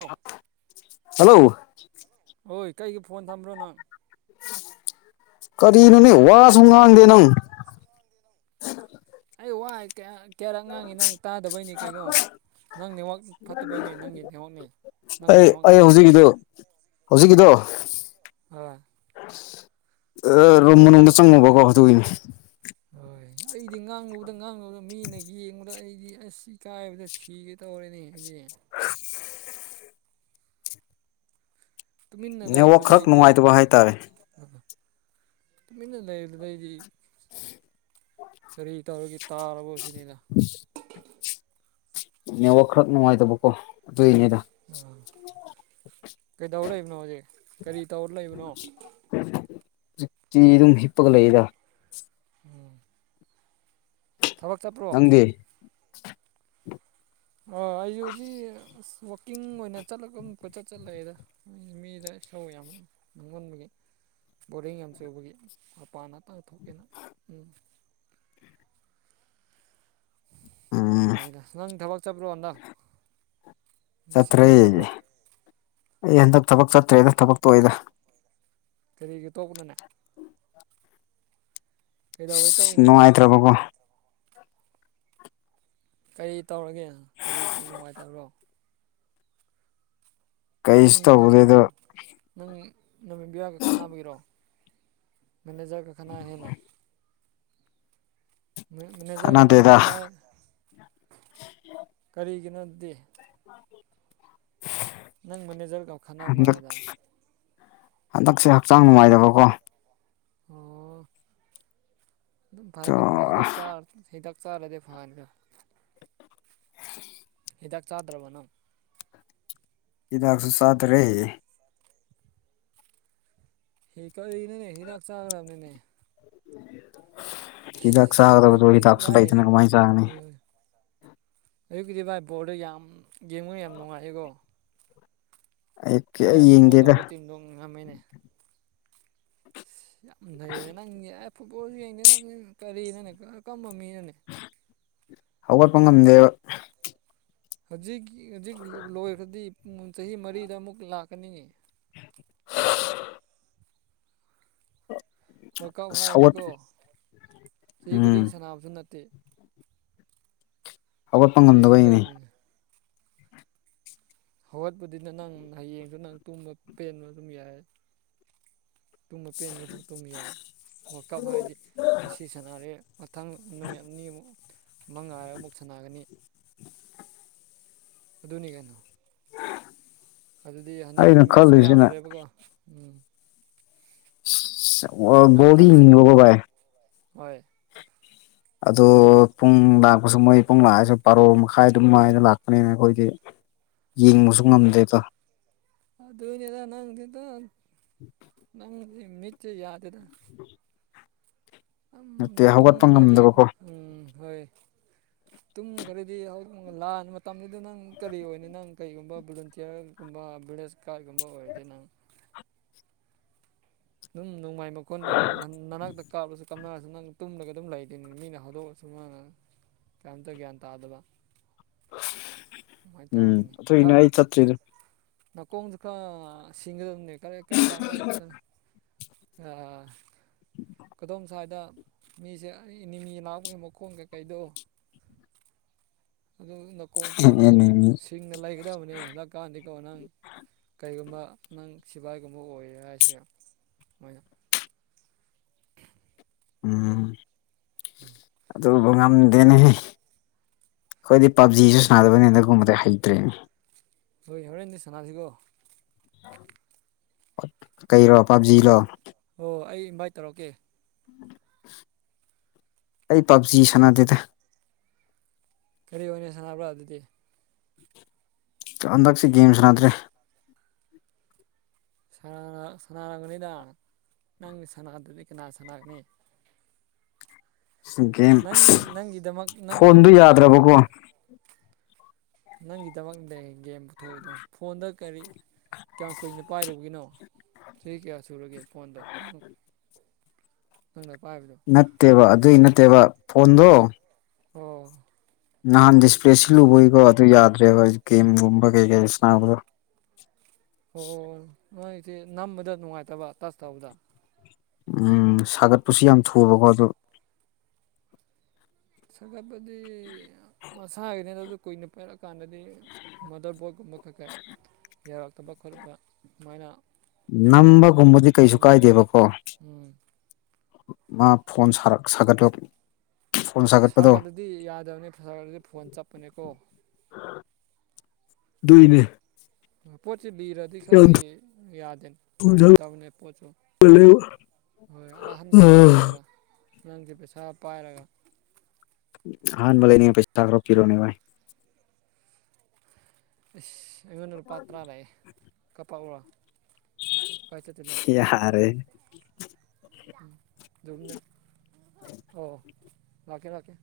ꯑꯧ ꯍꯜꯂꯣ ꯍꯣꯏ ꯀꯩꯒꯤ ꯐꯣꯟ ꯊꯝꯕ꯭ꯔꯣ ꯅꯪ ꯀꯔꯤꯅꯅꯤ ꯋꯥꯁ ꯃꯒꯥꯡꯥꯡꯗꯅ ꯑꯩ ꯋꯥ ꯀ ꯀꯌꯥꯔꯛ ꯉꯥꯡꯉꯤ ꯅꯪ ꯇꯥꯗꯕꯩꯅꯤ ꯀꯩꯅꯣ ꯅꯪ ꯅꯅꯤꯃꯛꯥꯛ ꯐꯠꯇꯕꯩ ꯅꯣꯏ ꯅꯪꯒꯤ ꯅꯃꯛꯥꯛꯅꯤ ꯅꯪꯒꯤ ꯑꯩ ꯑꯩ ꯅꯃꯛꯥꯛꯅꯅꯩ ꯍꯧꯖꯤꯛꯀꯤꯗꯣ ꯍꯧꯖꯤꯛꯀꯤꯗꯣ ꯔꯣ ꯃꯅꯨꯡꯗ ꯆꯪꯉꯣꯕꯀꯣ ꯑꯗꯨꯒꯤꯅꯤ ꯍꯣꯏ ꯑꯩꯗꯤ ꯉꯥꯡꯨꯗ ꯉꯥꯡꯅꯕꯗ ꯃꯤꯅ ꯌꯦꯡꯕꯗ ꯑꯩꯗꯤ ꯑꯁ ꯀꯥꯏꯕꯗ ꯁꯤꯒꯦ ꯇꯧꯔꯦꯅꯦ ꯍꯥꯏꯖꯤꯅꯦ ꯇꯨꯃꯤꯟꯅ ꯅꯦꯠꯋꯥꯛ ꯂꯩꯗꯨꯗ ꯈꯔ ꯑꯩꯗꯤ ꯅꯨꯡꯉꯥꯏꯇꯕ ꯍꯥꯏꯇꯥꯔꯦ ꯑꯅ ꯂꯩꯗꯖꯤ ꯀꯔꯤ ꯇꯧꯔꯒꯦ ꯇꯥꯔꯕꯣ ꯁꯤꯅꯤꯗ [inaudible] ꯅ ꯋꯥꯈꯔ ꯅꯅꯨꯡꯉꯥꯏꯗ ꯄꯀꯣ ꯇꯗ ꯑꯥ ꯀꯩꯗꯧꯔ ꯂꯩꯕꯅꯣ ꯍꯧꯖꯤꯛ ꯀꯔꯤ ꯇꯧꯔ ꯂꯩꯕꯅꯣ ꯆ ꯑꯗꯨꯝ ꯍꯤꯞꯄꯒ ꯂꯩꯗ ꯎꯝ ꯊꯕꯛ ꯆꯠꯄ꯭ꯔꯣ ꯅꯪꯗꯤ ꯑ ꯑꯩ ꯍꯧꯖꯤꯛ ꯑꯁ ꯋꯥꯛꯀꯤꯡ ꯑꯣꯏꯅ ꯆꯠꯂꯒ ꯑꯃꯨꯛ ꯀꯣꯏꯆꯠ ꯆꯠꯂꯦꯗ ꯃꯤꯗ ꯁꯧꯋꯤ ꯌꯥꯝ ꯅꯅꯨꯡꯉꯣꯟꯕꯒꯤ ꯕꯣꯔꯤꯡ ꯌꯥꯝ ꯆꯨꯕꯒꯤ ꯃꯄꯥꯟ ꯉꯥꯛꯇꯥꯡ ꯊꯣꯛꯇꯦꯅ ꯎꯝ ꯎꯝ ꯂꯩꯌꯦꯗ ꯅꯪ ꯊꯕꯛ ꯆꯠꯄ꯭ꯔꯣ ꯅꯪ ꯆꯠꯊ꯭ꯔꯦ ꯑꯩ ꯍꯟꯗꯛ ꯊꯕꯛ ꯆꯠꯇ꯭ꯔꯦꯗ ꯊꯕꯛꯇꯣ ꯑꯣꯏꯗ ꯀꯔꯤꯒꯤ ꯇꯣꯛꯅꯣꯅꯦ ꯀꯩꯗꯧꯕꯩ ꯁ ꯇꯧꯔꯤꯅꯣ ꯅꯨꯡꯉꯥꯏꯇ꯭ꯔꯕꯀꯣ ꯀꯔꯤ ꯇꯧꯔꯒꯦ ꯀꯔꯤ ꯅꯨꯡꯉꯥꯏꯇꯕ꯭ꯔꯣ ꯅꯪ ꯀꯩꯁꯨ ꯅꯃꯤ ꯇꯧꯗꯦ ꯑꯗꯣ ꯅꯪ ꯅꯃꯤꯠꯕꯤꯔꯒ ꯈꯠꯅꯕꯒꯤꯔꯣ ꯃꯦꯅꯦꯖꯔ ꯒ ꯈꯟꯅꯩ ꯍꯥꯏꯅ ꯃꯦꯅꯦꯖꯔꯒ ꯅꯪ ꯀꯥꯟꯅꯗꯦꯗ ꯀꯅꯥꯏ ꯀꯔꯤꯒꯤꯅꯣꯗꯤ ꯅꯪ ꯃꯅꯦꯖꯔ ꯈꯠꯅꯥ ꯍꯟꯗꯛ ꯃꯥꯜꯂꯦꯗ ꯍꯟꯗꯛꯁꯦ ꯍꯛꯆꯥꯡ ꯅꯨꯡꯉꯥꯏꯗꯕꯀꯣ ꯑꯣ ꯑꯗꯨꯝ ꯇꯣ ꯐꯥꯔꯛꯀ ꯅꯤꯗ ꯍꯤꯗꯥꯛ ꯆꯥꯔ ꯍꯤꯗꯥꯛ ꯆꯥꯔꯗꯦ ꯐꯥꯟꯒ [inaudible] ꯍꯤꯗꯥꯛ ꯆꯥꯗ꯭ꯔꯕꯅꯣ ꯍꯤꯗꯥꯛꯁꯨ ꯆꯥꯗꯔꯔꯦ ꯍꯤ ꯀꯩꯅꯣꯅꯦ ꯍꯤꯗꯥꯛ ꯆꯥꯈ꯭ꯔꯕꯅꯤꯅꯦ ꯏꯛ ꯁꯥꯗꯕ ꯑꯌꯨꯛꯇꯤ ꯏ ꯚꯥꯏ ꯍꯥꯥꯛꯁꯨꯥꯏꯇ ꯅ ꯀꯃꯥꯏ ꯆꯒꯅꯤ ꯑꯌꯛꯀꯤꯗꯤ ꯚꯥꯏ ꯕꯣꯔꯜꯗ ꯌꯥꯝ ꯌꯦꯡꯕ ꯌꯥꯝ ꯅꯨꯡꯉꯥꯏꯌꯦꯀꯣ ꯑꯩꯅ ꯑꯩ ꯁꯞꯄꯣꯔꯠ ꯌꯦꯡꯗꯦꯗ ꯇꯧꯕ ꯇꯤꯝꯗꯣ ꯉꯝꯃꯤꯅꯦ ꯑꯁ ꯌꯥꯝ ꯂꯩꯩꯔꯦ ꯅꯪꯗꯤ ꯑꯦ ꯐꯨꯠꯕꯣꯜꯁꯨ ꯌꯦꯡꯗꯦ ꯅꯪ ꯀꯔꯤꯅꯅꯦ ꯀꯔꯝꯕ ꯃꯤꯅꯅꯦ ꯍꯧꯒꯠꯄ ꯉꯝꯗꯦꯕ ꯍꯧꯖꯤꯛ ꯍꯧꯖꯤꯛ ꯂꯣꯏꯈ꯭ꯔꯗꯤ ꯄꯨꯡ ꯆꯍꯤ ꯃꯔꯤꯗ ꯑꯃꯨꯛ ꯂꯥꯛꯀꯅꯤꯏꯤ [unintelligible] ꯋꯥꯔꯀꯥꯞ ꯑꯁ ꯍꯧꯒꯠ ꯍꯥꯏꯔꯗꯤꯀꯣ ꯆꯍꯤ ꯈꯨꯗꯤꯡ ꯎꯝ ꯁꯥꯟꯅꯕꯁꯨ ꯅꯠꯇꯦ ꯍꯧꯒꯠꯄ ꯉꯝꯗꯕꯩꯅꯤ ꯌꯦꯡꯒꯗꯕꯅꯤꯅꯦ ꯍꯧꯒꯠꯄꯗꯤꯅ ꯅꯪ ꯍꯌꯦꯡꯁꯨ ꯅꯪ ꯇꯨꯝꯕ ꯄꯦꯟꯕ ꯑꯗꯨꯝ ꯌꯥꯏ ꯇꯨꯝꯕ ꯄꯦꯟꯗ꯭ꯔꯐꯥꯎ ꯇꯨꯝ ꯌꯥꯏ ꯋꯥ ꯀꯞ ꯍꯥꯏꯗꯤ ꯉꯁꯤ ꯁꯥꯟꯅꯔꯦ ꯃꯊꯪ ꯅꯨꯃꯤꯠ ꯑꯅꯤꯃꯨꯛ ꯃ ꯉꯥꯏꯔꯒ ꯑꯃꯨꯛ ꯁꯥꯟꯅꯒꯅꯤ ꯑꯗꯨꯅꯤ ꯀꯩꯅꯣ ꯑꯗꯨꯗꯤ ꯍꯟꯗꯛꯇꯤ ꯑꯩꯅ ꯃꯦꯠꯁꯨ ꯈꯜꯂꯤꯁꯤꯅ ꯌꯥꯝꯗ꯭ꯔꯦꯕꯀꯣ ꯎꯝ ꯅꯪꯅ ꯕꯣꯜꯗꯤ ꯈꯜꯂꯤꯁꯤꯅ ꯌꯦꯡꯅꯤꯡꯕꯀꯣ ꯚꯥꯏ ꯍꯣꯏ ꯑꯗꯣ ꯄꯨꯡ ꯂꯥꯛꯄꯁꯨ ꯃꯣꯏ ꯄꯨꯡ ꯂꯥꯛꯑꯁꯨ ꯄꯥꯔꯣ ꯃꯈꯥꯏ ꯑꯗꯨꯝꯥꯏꯅ ꯂꯥꯛꯄꯅꯤꯅ ꯑꯩꯈꯣꯏꯗꯤ ꯌꯦꯡꯕꯁꯨ ꯉꯝꯗꯦꯕ ꯑꯗꯨꯅꯤꯗ ꯅꯪꯁꯤꯗꯣ ꯅꯪꯁꯦ ꯃꯤꯠꯁꯦ ꯌꯥꯗꯦꯗ ꯗꯨꯝ ꯅꯠꯇꯦ ꯍꯧꯒꯠꯄ ꯇꯨꯝꯒ꯭ꯔꯗꯤ ꯉꯝꯗꯕꯀꯣ ꯎꯝ ꯍꯣꯏ ꯇꯨꯝ ꯈꯔꯗꯤ ꯍꯧ ꯂꯥꯟ ꯇꯝꯃꯤꯗꯨ ꯅꯪ ꯀꯔꯤ ꯑꯣꯏꯅꯤ ꯅꯪ ꯀꯩꯒꯨꯝꯕ ꯚꯣꯂꯟꯇꯤꯌꯔꯒꯨꯝꯕ ꯚꯤꯂꯦꯖ ꯒꯥꯔꯗꯀꯨꯝꯕ ꯑꯣꯏꯔꯗꯤ ꯅꯪ ꯑꯗꯨꯝ ꯅꯣꯡꯃꯥꯏ ꯃꯈꯣꯟꯗ ꯅꯅꯥꯛꯇ ꯀꯥꯞꯂꯁꯨ ꯀꯥꯞꯅꯔꯁꯨ ꯅꯪ ꯇꯨꯝꯂꯒ ꯑꯗꯨꯝ ꯂꯩꯇꯦꯅꯤꯅ ꯃꯤꯅ ꯍꯧꯗꯣꯛꯑꯁꯨ ꯃꯥꯅ ꯀꯔꯤꯝꯇ ꯒ꯭ꯌꯥꯟ ꯇꯥꯗꯕ ꯍꯣꯏ ꯎꯝ ꯇꯧꯔꯅꯤꯅꯦ ꯈ ꯑꯗꯨꯒꯤꯅꯦ ꯑꯩ ꯆꯠꯇ꯭ꯔꯤꯗꯣ ꯅꯥꯀꯣꯡꯗꯣ ꯈꯔ ꯁꯤꯡꯒꯗꯕꯅꯦ ꯀꯔꯤ ꯀꯔꯝ ꯀꯥꯟꯗ ꯑꯁ ꯀꯗꯣꯝ ꯁ꯭ꯋꯥꯏꯗ ꯃꯤꯁꯦ ꯑꯩ ꯏ ꯒꯤꯅꯥꯎꯄꯒꯤ ꯃꯈꯣꯟ ꯀꯩꯀꯩꯗꯣ ꯑꯗꯨ ꯅꯥꯀꯣꯡꯁꯤ ꯌꯥꯝ ꯎꯝ ꯁꯤꯡꯅ ꯂꯩꯒꯗꯕꯅꯦ ꯍꯟꯗꯛꯀꯥꯟꯗꯤꯀꯣ ꯅꯪ ꯀꯔꯤꯒꯨꯝꯕ ꯅꯪ ꯁꯤꯕꯥꯏꯒꯨꯝꯕ ꯑꯣꯏꯌꯦ ꯍꯥꯏꯁꯦ ꯃꯣꯏꯅ [unintelligible] ꯎꯝ ꯑꯗꯨꯕꯨ ꯉꯝꯗꯦꯅꯦ ꯑꯩꯈꯣꯏꯗꯤ ꯄꯥꯞꯖꯤꯁꯨ ꯁꯥꯟꯗꯕꯅꯤ ꯑꯗꯨꯒꯒꯨꯝꯕꯗꯤ ꯍꯩꯇ꯭ꯔꯦꯅꯤ ꯍꯣꯏ ꯌꯥꯎꯔꯦꯟꯗꯤ ꯁꯥꯟꯅꯥꯁꯤꯒꯣ ꯀꯩꯔꯣ ꯄꯞꯖꯤꯔꯣ ꯍꯣꯏ ꯑꯩ ꯏꯟꯚꯥꯏꯠ ꯇꯧꯔꯛꯀꯦ ꯑꯩ ꯄꯞꯖꯤ ꯁꯥꯟꯅꯗꯦꯗ ꯀꯔꯤ ꯑꯣꯏꯅ ꯁꯥꯟꯅꯕ꯭ꯔꯥ ꯑꯗꯨꯗꯤ ꯍꯟꯗꯛꯁꯤ ꯒꯦꯝ ꯁꯥꯟꯅꯗ꯭ꯔꯦ ꯁꯥꯟꯅꯔꯕꯅꯤꯗ ꯅꯪꯒ ꯁꯥꯟꯅꯥꯗꯗꯤ ꯀꯅꯥ ꯁꯥꯟꯅꯒꯅꯤ ꯒꯦꯝ ꯅꯪ ꯑꯁ ꯅꯪꯒꯤꯗꯃꯛ ꯐꯣꯟꯗꯨ ꯅꯪꯒꯤꯗꯃꯛꯅꯤꯅꯦ ꯌꯥꯗ꯭ꯔꯕꯀꯣ ꯒꯦꯝꯁꯦ ꯅꯪꯒꯤꯗꯃꯛꯅꯦ ꯒꯦꯝ ꯄꯨꯊꯣꯛꯏꯗꯣ ꯐꯣꯟꯗ ꯀꯔꯤ ꯀꯌꯥꯝ ꯀꯨꯏꯅ ꯄꯥꯏꯔꯨꯕꯒꯤꯅꯣ ꯆꯍꯤ ꯀꯌꯥ ꯁꯨꯔꯒꯦ ꯐꯣꯟꯗꯣ ꯑꯃꯛ ꯅꯪꯅ ꯄꯥꯏꯕꯗꯣ ꯅꯠꯇꯦꯕ ꯑꯗꯨꯏ ꯅꯠꯇꯦꯕ ꯐꯣꯟꯗꯣ ꯑꯣ ꯅꯍꯥꯟꯗ ꯏꯁꯄ꯭ꯂꯦ ꯁꯤꯂꯨꯕꯒꯤꯀꯣ ꯑꯗꯨ ꯌꯥꯗ꯭ꯔꯦꯕ ꯒꯦꯝꯒꯨꯝꯕ ꯀꯩ ꯀꯩ ꯁꯕꯗꯣ ꯍꯣꯏ ꯍꯣꯏ ꯍꯣꯏ ꯅꯣꯏꯁꯦ ꯅꯝꯕꯗ ꯅꯨꯡꯉꯥꯏꯇꯕ ꯇꯁ ꯇꯧꯕꯗ ꯎꯝ ꯁꯥꯒꯠꯄꯁꯨ ꯌꯥꯝ ꯊꯨꯕꯀꯣ ꯑꯣ ꯁꯥꯒꯠꯄꯗꯤ ꯃꯁꯥꯒꯤꯅꯤ ꯑꯗꯨ ꯀꯨꯏꯅ ꯄꯥꯏꯔꯛꯑ ꯀꯥꯟꯗꯗꯤ ꯍꯥꯏ ꯃꯥꯗꯔ ꯕꯣꯏꯒꯨꯝꯕ ꯈꯥ ꯈꯥ ꯌꯥꯔꯛꯇꯕ ꯈꯣꯠꯂꯨꯕ ꯁꯨꯃꯥꯏꯅ ꯅꯝꯕꯒꯨꯝꯕꯗꯤ ꯀꯩꯁꯨ ꯀꯥꯏꯗꯦꯕꯀꯣ ꯎꯝ ꯃꯥ ꯐꯣꯟ ꯁꯥꯒꯠ ꯁꯥꯒꯠꯂꯦ ꯁꯥꯀꯠꯂꯗꯤ ꯌꯥꯗꯕꯅꯤ ꯐꯔꯗꯤ ꯐꯣꯟ ꯆꯥꯞꯄꯅꯤꯀꯣ ꯗꯨꯢꯅꯦ ꯄꯣꯠꯁꯤ ꯂꯤꯔꯗꯤ ꯈꯔꯗꯤ ꯌꯥꯗꯦ ꯊꯨꯅ ꯅꯨꯡꯉꯥꯏꯇꯕꯅꯦ ꯄꯣꯠꯁꯨ ꯁꯥꯒꯠꯂꯦꯕ ꯍꯣꯏ ꯑꯍꯥꯟꯕ ꯑꯃꯨꯛ ꯑꯥ ꯂꯩꯕꯗ ꯅꯪꯁꯦ ꯄꯩꯁꯥ ꯄꯥꯏꯔꯒ ꯑꯍꯥꯟꯕ ꯂꯩꯅꯤꯡꯉꯥꯢ ꯄꯩꯁ ꯈꯔ ꯄꯤꯔꯣꯅꯦ ꯚꯥꯏ ꯑꯁ ꯑꯩꯉꯣꯟꯗ ꯂꯨꯄꯥ ꯇꯔꯥ ꯂꯥꯛꯑꯦ ꯀꯥꯞꯄꯛ ꯎꯔꯣ ꯀꯥꯏ ꯆꯠꯇꯨꯢꯅꯣ ꯌꯥꯔꯦ ꯨꯑꯗꯣ ꯑꯣ ꯂꯛꯀꯦ ꯂꯛꯀꯦ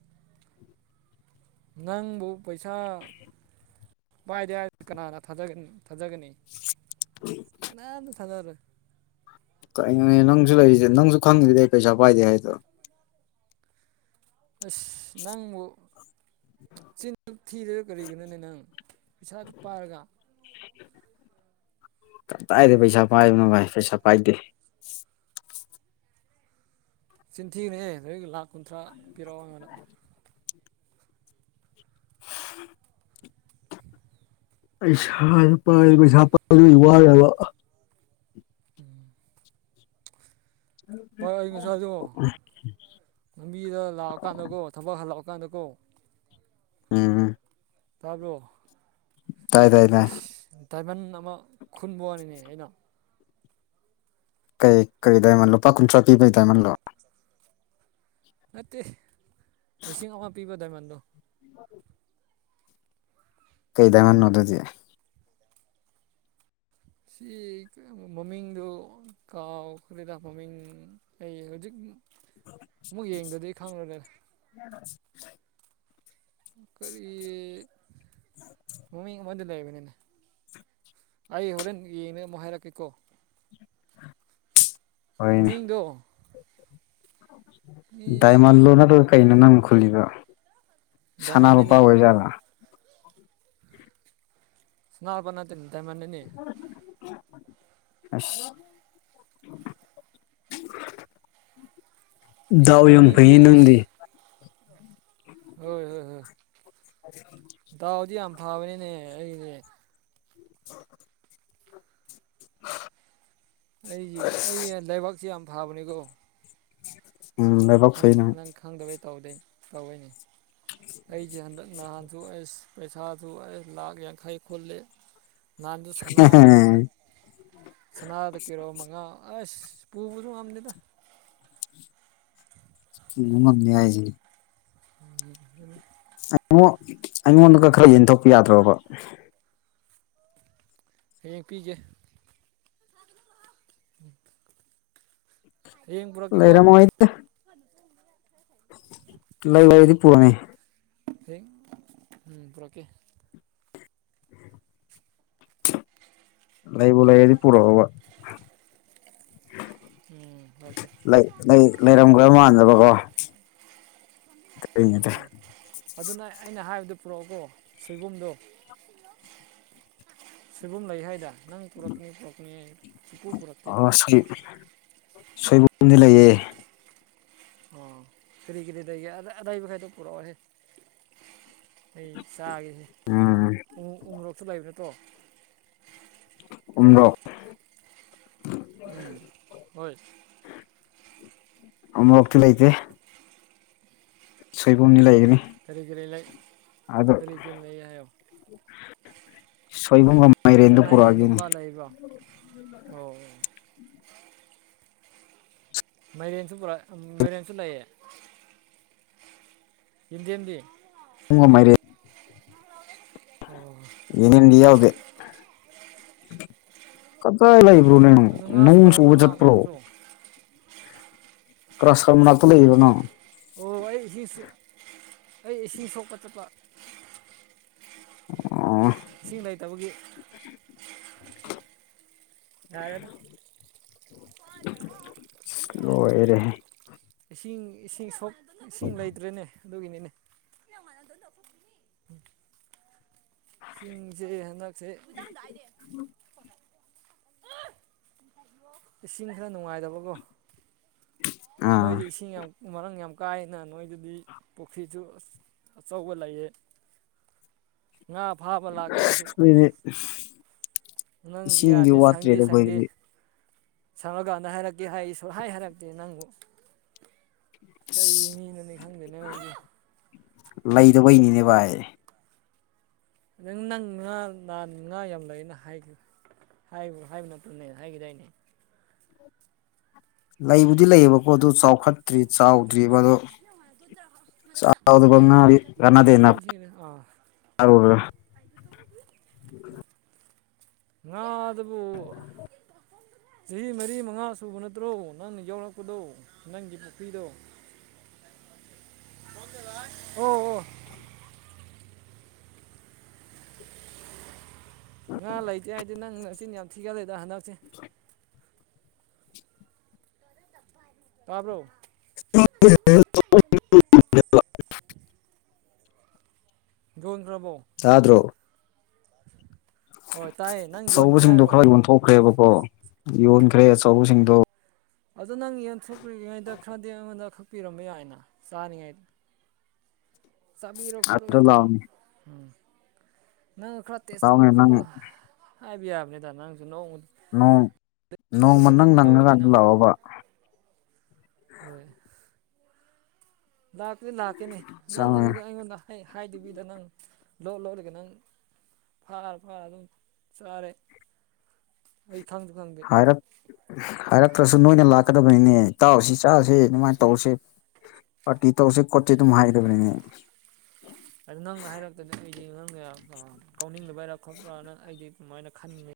ꯅꯪꯕꯨ ꯄꯩꯁꯥ ꯕꯥꯏꯗꯦ ꯀꯅꯥꯅ ꯊꯥꯖꯅꯤ ꯊꯥꯖꯒꯅꯤ ꯀꯅꯥꯝꯇ ꯊꯥꯖꯗꯔꯦ ꯀꯩꯒꯤꯅꯣ ꯅꯪꯁꯨ ꯂꯩꯔꯤꯁꯦ ꯅꯪꯁꯨ ꯈꯪꯗ꯭ꯔꯤꯗꯤ ꯑꯩ ꯄꯩꯁꯥ ꯄꯥꯏꯗꯦ ꯍꯥꯏꯗꯣ ꯑꯁ ꯅꯪꯕꯨ ꯆꯤꯟ ꯊꯤꯔꯒ ꯀꯔꯤꯒꯤꯅꯣꯅꯦ ꯅꯪ ꯄꯩꯁꯥꯗꯨ ꯄꯥꯔꯒ ꯀꯇꯥꯏꯗꯩ ꯄꯩꯁꯥ ꯄꯥꯏꯕꯅꯣ ꯚꯥꯏ ꯄꯩꯁꯥ ꯄꯥꯏꯗꯦ ꯆꯤꯟꯔꯤꯅꯦ ꯅꯣꯏ ꯂꯥꯛ ꯀꯨꯟꯊ꯭ꯔꯥ ꯄꯤꯔꯛꯑꯣ ꯑꯩꯉꯢꯡꯗ [unintelligible] ꯎ [inaudible] ꯄꯩꯁꯥ ꯄꯥꯏ ꯄꯩꯁꯥ ꯄꯥꯢꯕꯗꯨ ꯑꯩ ꯋꯥꯢꯕ ꯎꯝ ꯄꯥꯏ ꯑꯩ ꯉꯁꯥꯏꯗꯣ ꯂꯝꯕꯤꯗ ꯂꯥꯛꯑꯀꯥꯟꯗꯀꯣ ꯊꯕꯛ ꯍꯜꯂꯛꯑꯀꯥꯟꯗꯀꯣ ꯎꯝꯝ ꯇꯥꯕ꯭ꯔꯣ ꯇꯥꯏ ꯇꯥꯏ ꯇꯥꯏ ꯑꯩꯁ ꯗꯥꯏꯃꯟ ꯑꯃ ꯈꯨꯟꯕ ꯋꯥꯅꯦ ꯑꯩꯅ ꯀꯩ ꯀꯔꯤ ꯗꯥꯏꯃꯜ ꯂꯨꯄꯥ ꯀꯨꯟꯊ꯭ꯔꯥ ꯄꯤꯕꯩ ꯗꯥꯏꯃꯜꯂꯣ ꯅꯠꯇꯦ ꯂꯤꯁꯤꯡ ꯑꯃ ꯄꯤꯕ ꯗꯥꯏꯃꯟꯗꯣ ꯀꯩ ꯗꯥꯢꯃꯥꯟ ꯅꯣ ꯑꯗꯨꯗꯤ ꯁꯤ ꯃꯃꯤꯡꯗꯨ ꯀꯥꯎꯈ꯭ꯔꯦꯗ ꯃꯃꯤꯡ ꯑꯩ ꯍꯧꯖꯤꯛ ꯑꯃꯨꯛ ꯌꯦꯡꯗꯗꯤ ꯈꯪꯪꯂꯣꯢꯗ ꯎꯝ [inaudible] ꯀꯔꯤ ꯃꯃꯤꯡ ꯑꯃꯗꯤ ꯂꯩꯕꯅꯤꯅꯦ ꯑꯩ ꯍꯣꯔꯦꯟ ꯌꯦꯡꯉ ꯑꯃꯨꯛ ꯍꯥꯏꯔꯛꯀꯦꯀꯣ ꯍꯣꯏꯅꯦ ꯃꯃꯤꯡꯗꯣ ꯃꯤ ꯗꯥꯏꯃꯟꯂꯣ ꯅꯠꯇ꯭ꯔꯒ ꯀꯩꯅꯣ ꯅꯪꯅ ꯈꯨꯜꯂꯤꯕ ꯗ ꯃꯅꯤꯅꯦ ꯁꯅꯥꯄꯅ ꯇꯅ ꯇꯥꯏꯃꯅꯦꯅꯤ ꯑ [unintelligible] ꯗꯥꯎ ꯌꯥꯝ ꯃꯃꯤꯡꯒꯤ ꯐꯩꯌꯦ ꯅꯪꯗꯤ ꯑꯁꯤ ꯍꯣꯏ ꯍꯣꯏ ꯍꯣꯏ ꯗꯥꯎꯗꯤ ꯌꯥꯝ ꯐꯕꯅꯤꯅꯦ ꯑꯩꯅꯦ [unintelligible] ꯎ ꯑꯩꯁꯦ ꯑꯩ ꯂꯩꯕꯥꯛꯁꯤꯦ ꯌꯥꯝ ꯊꯥꯕꯅꯤꯀꯣ ꯎ ꯅꯪ ꯅꯪ ꯈꯪꯗꯕꯩ ꯇꯧꯗꯩ ꯇꯧꯏꯅꯦ ꯑꯩꯁꯦ ꯍꯟꯗꯛ ꯅꯍꯥꯟꯁꯨ ꯑꯩꯁ ꯄꯩꯁꯥꯁꯨ ꯑꯩꯁ ꯂꯥꯛ ꯌꯥꯡꯈꯩ ꯈꯨꯜꯂꯦ ꯅꯍꯥꯟꯗꯨ ꯁꯥꯟꯅꯥꯗ ꯁꯅꯥꯗ ꯀꯔꯣ ꯃꯉꯥ ꯑꯁ ꯄꯨꯕꯁꯨ ꯌꯥꯝꯝꯅꯤꯗ ꯎ ꯎꯝꯅꯤ ꯍꯥꯏꯁꯤꯦ ꯑꯈꯦ ꯑꯩꯉ ꯑꯩꯉꯣꯟꯗꯒ ꯈꯔ ꯌꯦꯟꯊꯣꯛꯄ ꯌꯥꯗ꯭ꯔꯣꯕ ꯍꯌꯦꯡ ꯄꯤꯒꯦ ꯏꯡ ꯄꯨ꯭ꯔꯥꯀꯤꯒꯣ ꯂꯩꯔꯝꯃꯣꯏ ꯂꯩ ꯂꯩꯗꯤ ꯄꯨꯔꯅꯦ ꯍ ꯎꯝ ꯄꯨꯔꯛꯀꯦ ꯂꯩꯏꯕꯨꯂꯗꯤ ꯄꯨꯔꯕ ꯎꯝ ꯂꯀꯦ ꯂꯩꯔꯝꯒꯗꯕ ꯀꯉꯗ ꯑꯗꯨꯅ ꯑꯩꯅ ꯍꯥꯏꯕꯗ ꯄꯨꯔꯛꯑꯣꯀꯣ ꯁꯣꯏꯕꯨꯝꯗꯣ ꯂꯣ ꯁꯣꯏꯕꯨꯝ ꯂꯩ ꯍꯥꯏꯗ ꯅꯪ ꯄꯨꯔꯛꯀꯅꯤ ꯄꯨꯔꯛꯀꯅꯤ ꯑꯩ ꯆꯨꯛꯄꯨ ꯄꯨꯔꯛꯇꯦ ꯑꯁꯂꯤ ꯁꯣꯏꯕꯨꯝꯗꯤ ꯂꯩꯌꯦ ꯑꯣ ꯐꯔꯤ ꯀꯔꯤ ꯑꯗꯩ ꯑ ꯑꯗꯥꯥꯏꯕꯈꯥꯏꯗ ꯄꯨꯔꯛ ꯑꯩ ꯆꯥꯒꯦꯁꯦ ꯎꯝ ꯎ ꯎꯝꯣꯔꯣꯛꯇ ꯂꯩꯕ ꯅꯠꯇ꯭ꯔꯣ ꯎꯗꯣ ꯎꯝ ꯍꯣꯏ ꯑꯃꯃꯛꯇ ꯂꯩ ꯂꯩꯇꯦ ꯁꯣꯏꯕꯨꯝꯅꯤ ꯂꯩꯒꯅꯤ ꯀꯔꯒ ꯍꯥꯎ ꯁꯣꯏꯕꯉ ꯀꯅꯥ ꯌꯦꯡꯒꯨꯝꯕ ꯂꯩꯕ꯭ꯔꯣ ꯑꯣ ꯃꯩꯔꯦꯟꯁꯨ ꯄꯨꯣꯔꯥ ꯃꯩꯔꯦꯟꯁꯨ ꯂꯩꯌꯦ ꯍꯤꯟꯗꯤ ꯍꯤꯟꯗꯤ ꯄꯨꯡꯉꯥꯏꯦ ꯑꯣ ꯏꯅꯤꯗꯤꯌꯥ ꯑꯣꯀꯦ ꯀꯗꯥꯏ ꯂꯩꯕ꯭ꯔꯣ ꯅꯅꯣ ꯑꯗꯨ ꯉꯥꯁꯨ ꯅꯣꯡ ꯄꯨꯔꯛꯄ꯭ꯔꯣ ꯁꯨꯕ ꯉꯥ ꯆꯠꯄ꯭ꯔꯣ ꯑꯀꯪꯕꯁꯨ ꯀ꯭ꯂ꯭ꯔꯁꯔꯝꯇ ꯂꯩꯅꯣ ꯑꯣ ꯑꯩ ꯏꯁꯤꯡꯁꯨ ꯑꯩ ꯏꯁꯤꯡ ꯁꯣꯛꯄ ꯆꯠꯄ ꯑ ꯏꯁꯤꯡ ꯂꯩꯇꯕꯒꯤ ꯌꯥꯔꯦꯗ ꯂꯣꯏꯔꯦꯍꯦ ꯏꯁꯤꯡ ꯏꯁꯤꯡ ꯁꯣꯛ ꯏꯁꯤꯡ ꯂꯩꯇ꯭ꯔꯦꯅꯦ ꯑꯗꯨꯒꯤꯅꯤꯅꯦ ꯁꯤꯡꯁꯦ ꯍꯟꯗꯛꯁꯦ [unintelligible] ꯏꯁꯤꯡ ꯈꯔ ꯅꯨꯡꯉꯥꯏꯗꯕꯀꯣ ꯑꯥ ꯅꯣꯏꯗꯤ ꯏꯁꯤꯡ ꯌꯥꯝ ꯃꯔꯥꯡ ꯌꯥꯝ ꯀꯥꯏꯅ ꯅꯣꯏꯗꯗꯤ ꯄꯨꯈ꯭ꯔꯤꯁꯨ ꯑꯆꯧꯕ ꯂꯩꯌꯦ ꯉꯥ ꯐꯥꯕ ꯂꯥꯛꯀꯦꯁꯨ ꯑꯗꯨꯗꯤ ꯅꯪꯖꯨ ꯏꯁꯤꯡꯗꯤ ꯌꯥꯗꯦ ꯁꯪꯗꯦ ꯋꯥꯠꯇ꯭ꯔꯦꯗ ꯁꯪꯗꯦ ꯑꯩꯈꯣꯏꯗꯤ ꯁꯪꯉꯀꯥꯟꯗ ꯍꯥꯏꯔꯛꯀꯦ ꯍꯥꯏ ꯁꯨꯡꯉꯥꯏ ꯍꯥꯏꯔꯛꯇꯦ ꯅꯪꯕꯨ ꯀꯔꯤ ꯃꯤꯅꯣꯅꯤ ꯈꯪꯗꯦ ꯑꯩꯁꯨ ꯂꯩꯗꯕꯩꯅꯤꯅꯦ ꯚꯥꯏ ꯅꯪ ꯅꯪ ꯉꯥꯥꯟ ꯉꯥ ꯌꯥꯝ ꯂꯩꯌꯦꯅ ꯍꯥꯏꯈꯤꯗꯨꯗꯤ ꯍꯥꯏꯕ ꯍꯥꯏꯕ ꯅꯠꯇꯅꯦ ꯍꯥꯏꯈꯤꯗꯥꯏꯅꯦ ꯂꯩꯕꯨꯗꯤ ꯂꯩꯌꯦꯕꯀꯣ ꯑꯗꯨ ꯆꯥꯎꯈꯠꯇ꯭ꯔꯤ ꯆꯥꯎꯗ꯭ꯔꯤꯕꯔꯤꯕꯗꯣ ꯉꯥꯗꯤ ꯀꯥꯟꯅꯗꯦꯅ [unintelligible] [unintelligible] [unintelligible] ꯉꯥ ꯗꯨꯕꯨ ꯆꯍꯤ ꯃꯔꯤ ꯃꯉꯥ ꯁꯨꯕ ꯅꯠꯇ꯭ꯔꯣ ꯅꯪꯅ ꯌꯥꯎꯔꯛꯄꯗꯣ ꯅꯪꯒꯤ ꯄꯨꯈ꯭ꯔꯤꯗꯣ ꯍꯣ ꯍꯣ ꯉꯥ ꯂꯩꯇꯦ ꯍꯥꯏꯗꯤ ꯅꯪ ꯅꯆꯤꯟ ꯌꯥꯝ ꯊꯤꯒꯠꯂꯦꯗ ꯍꯟꯗꯛꯁꯦ [inaudible] ꯇꯥꯕ꯭ꯔꯣ [inaudible] ꯌꯣꯟꯈ꯭ꯔꯕꯣ ꯇꯥꯗꯔꯣ ꯍꯣꯏ ꯇꯥꯏꯌꯦ ꯅꯪ ꯌꯣꯟꯈ꯭ꯔꯦ ꯍꯥꯏꯔꯣ ꯌꯣꯟꯈ꯭ꯔꯦꯕꯀꯣ ꯌꯣꯟꯈ꯭ꯔꯦ ꯑꯆꯧꯕꯁꯤꯡꯗꯣ ꯑꯗꯨꯗꯣ ꯅꯪ ꯌꯦꯟꯊꯣꯛꯇ꯭ꯔꯤꯉꯩꯗ ꯈꯔꯗꯤ ꯑꯩꯉꯣꯟꯗ ꯈꯛꯄꯤꯔꯝꯕ ꯌꯥꯏꯅ ꯆꯥꯔꯤꯉꯩꯗ ꯆꯥꯕꯤꯔꯣ ꯈꯣꯠꯂꯣ ꯑꯗꯨ ꯏꯇꯥꯎ ꯂꯥꯛꯑꯣꯅꯦ ꯎꯝ ꯅꯪ ꯈꯔ ꯇꯦꯁ ꯇꯧꯔꯣ ꯂꯥꯛꯑꯣꯅꯦ ꯅꯪ ꯈꯣꯠꯂꯣ ꯍꯥꯏꯕ ꯌꯥꯕꯅꯤꯗ ꯅꯪꯁꯨ ꯅꯧ ꯅꯣꯡ ꯅꯣꯡꯃ ꯅꯪ ꯇꯧꯋꯤꯅꯦ ꯅꯪꯉꯀꯥꯟꯗ ꯅꯪꯁꯦ ꯂꯥꯛꯑꯣꯕ ꯍꯣꯏ ꯂꯥꯛꯇꯤ ꯂꯥꯛꯀꯦꯅꯦ ꯅꯪ ꯆꯪꯉꯦ ꯑꯗꯨꯗꯤ ꯑꯩꯉꯣꯟꯗ ꯍꯩ ꯍꯥꯏꯗꯕꯤꯗ ꯅꯪ ꯂꯣꯛ ꯂꯧꯔꯒ ꯅꯪ ꯐꯥꯔ ꯐꯥꯔ ꯑꯗꯨꯝ ꯆꯥꯔꯦ ꯑꯩ ꯈꯪꯁꯨ ꯈꯪꯗꯦ ꯍꯥꯏꯔꯞ ꯍꯥꯏꯔꯛꯇ꯭ꯔꯁꯨ ꯅꯣꯏꯅ ꯂꯥꯛꯀꯗꯕꯅꯤꯅꯦ ꯏꯇꯥꯎ ꯁꯤ ꯆꯥꯁꯤ ꯑꯗꯨꯃꯥꯏꯅ ꯇꯧꯁꯤ ꯄꯥꯔꯇꯤ ꯇꯧꯁꯦ ꯈꯣꯠꯁꯦ ꯑꯗꯨꯝ ꯍꯥꯏꯒꯗꯕꯅꯤꯅꯦ ꯑꯗꯨ ꯅꯪꯅ ꯍꯥꯏꯔꯛꯇꯗꯤ ꯑꯩꯗꯤ ꯅꯪꯅ ꯀꯥꯎꯅꯤꯡꯗꯕꯔꯥ ꯈꯣꯠꯄ꯭ꯔꯥꯅ ꯑꯩꯗꯤ ꯑꯗꯨꯃꯥꯏꯅ ꯈꯟꯕꯅꯦ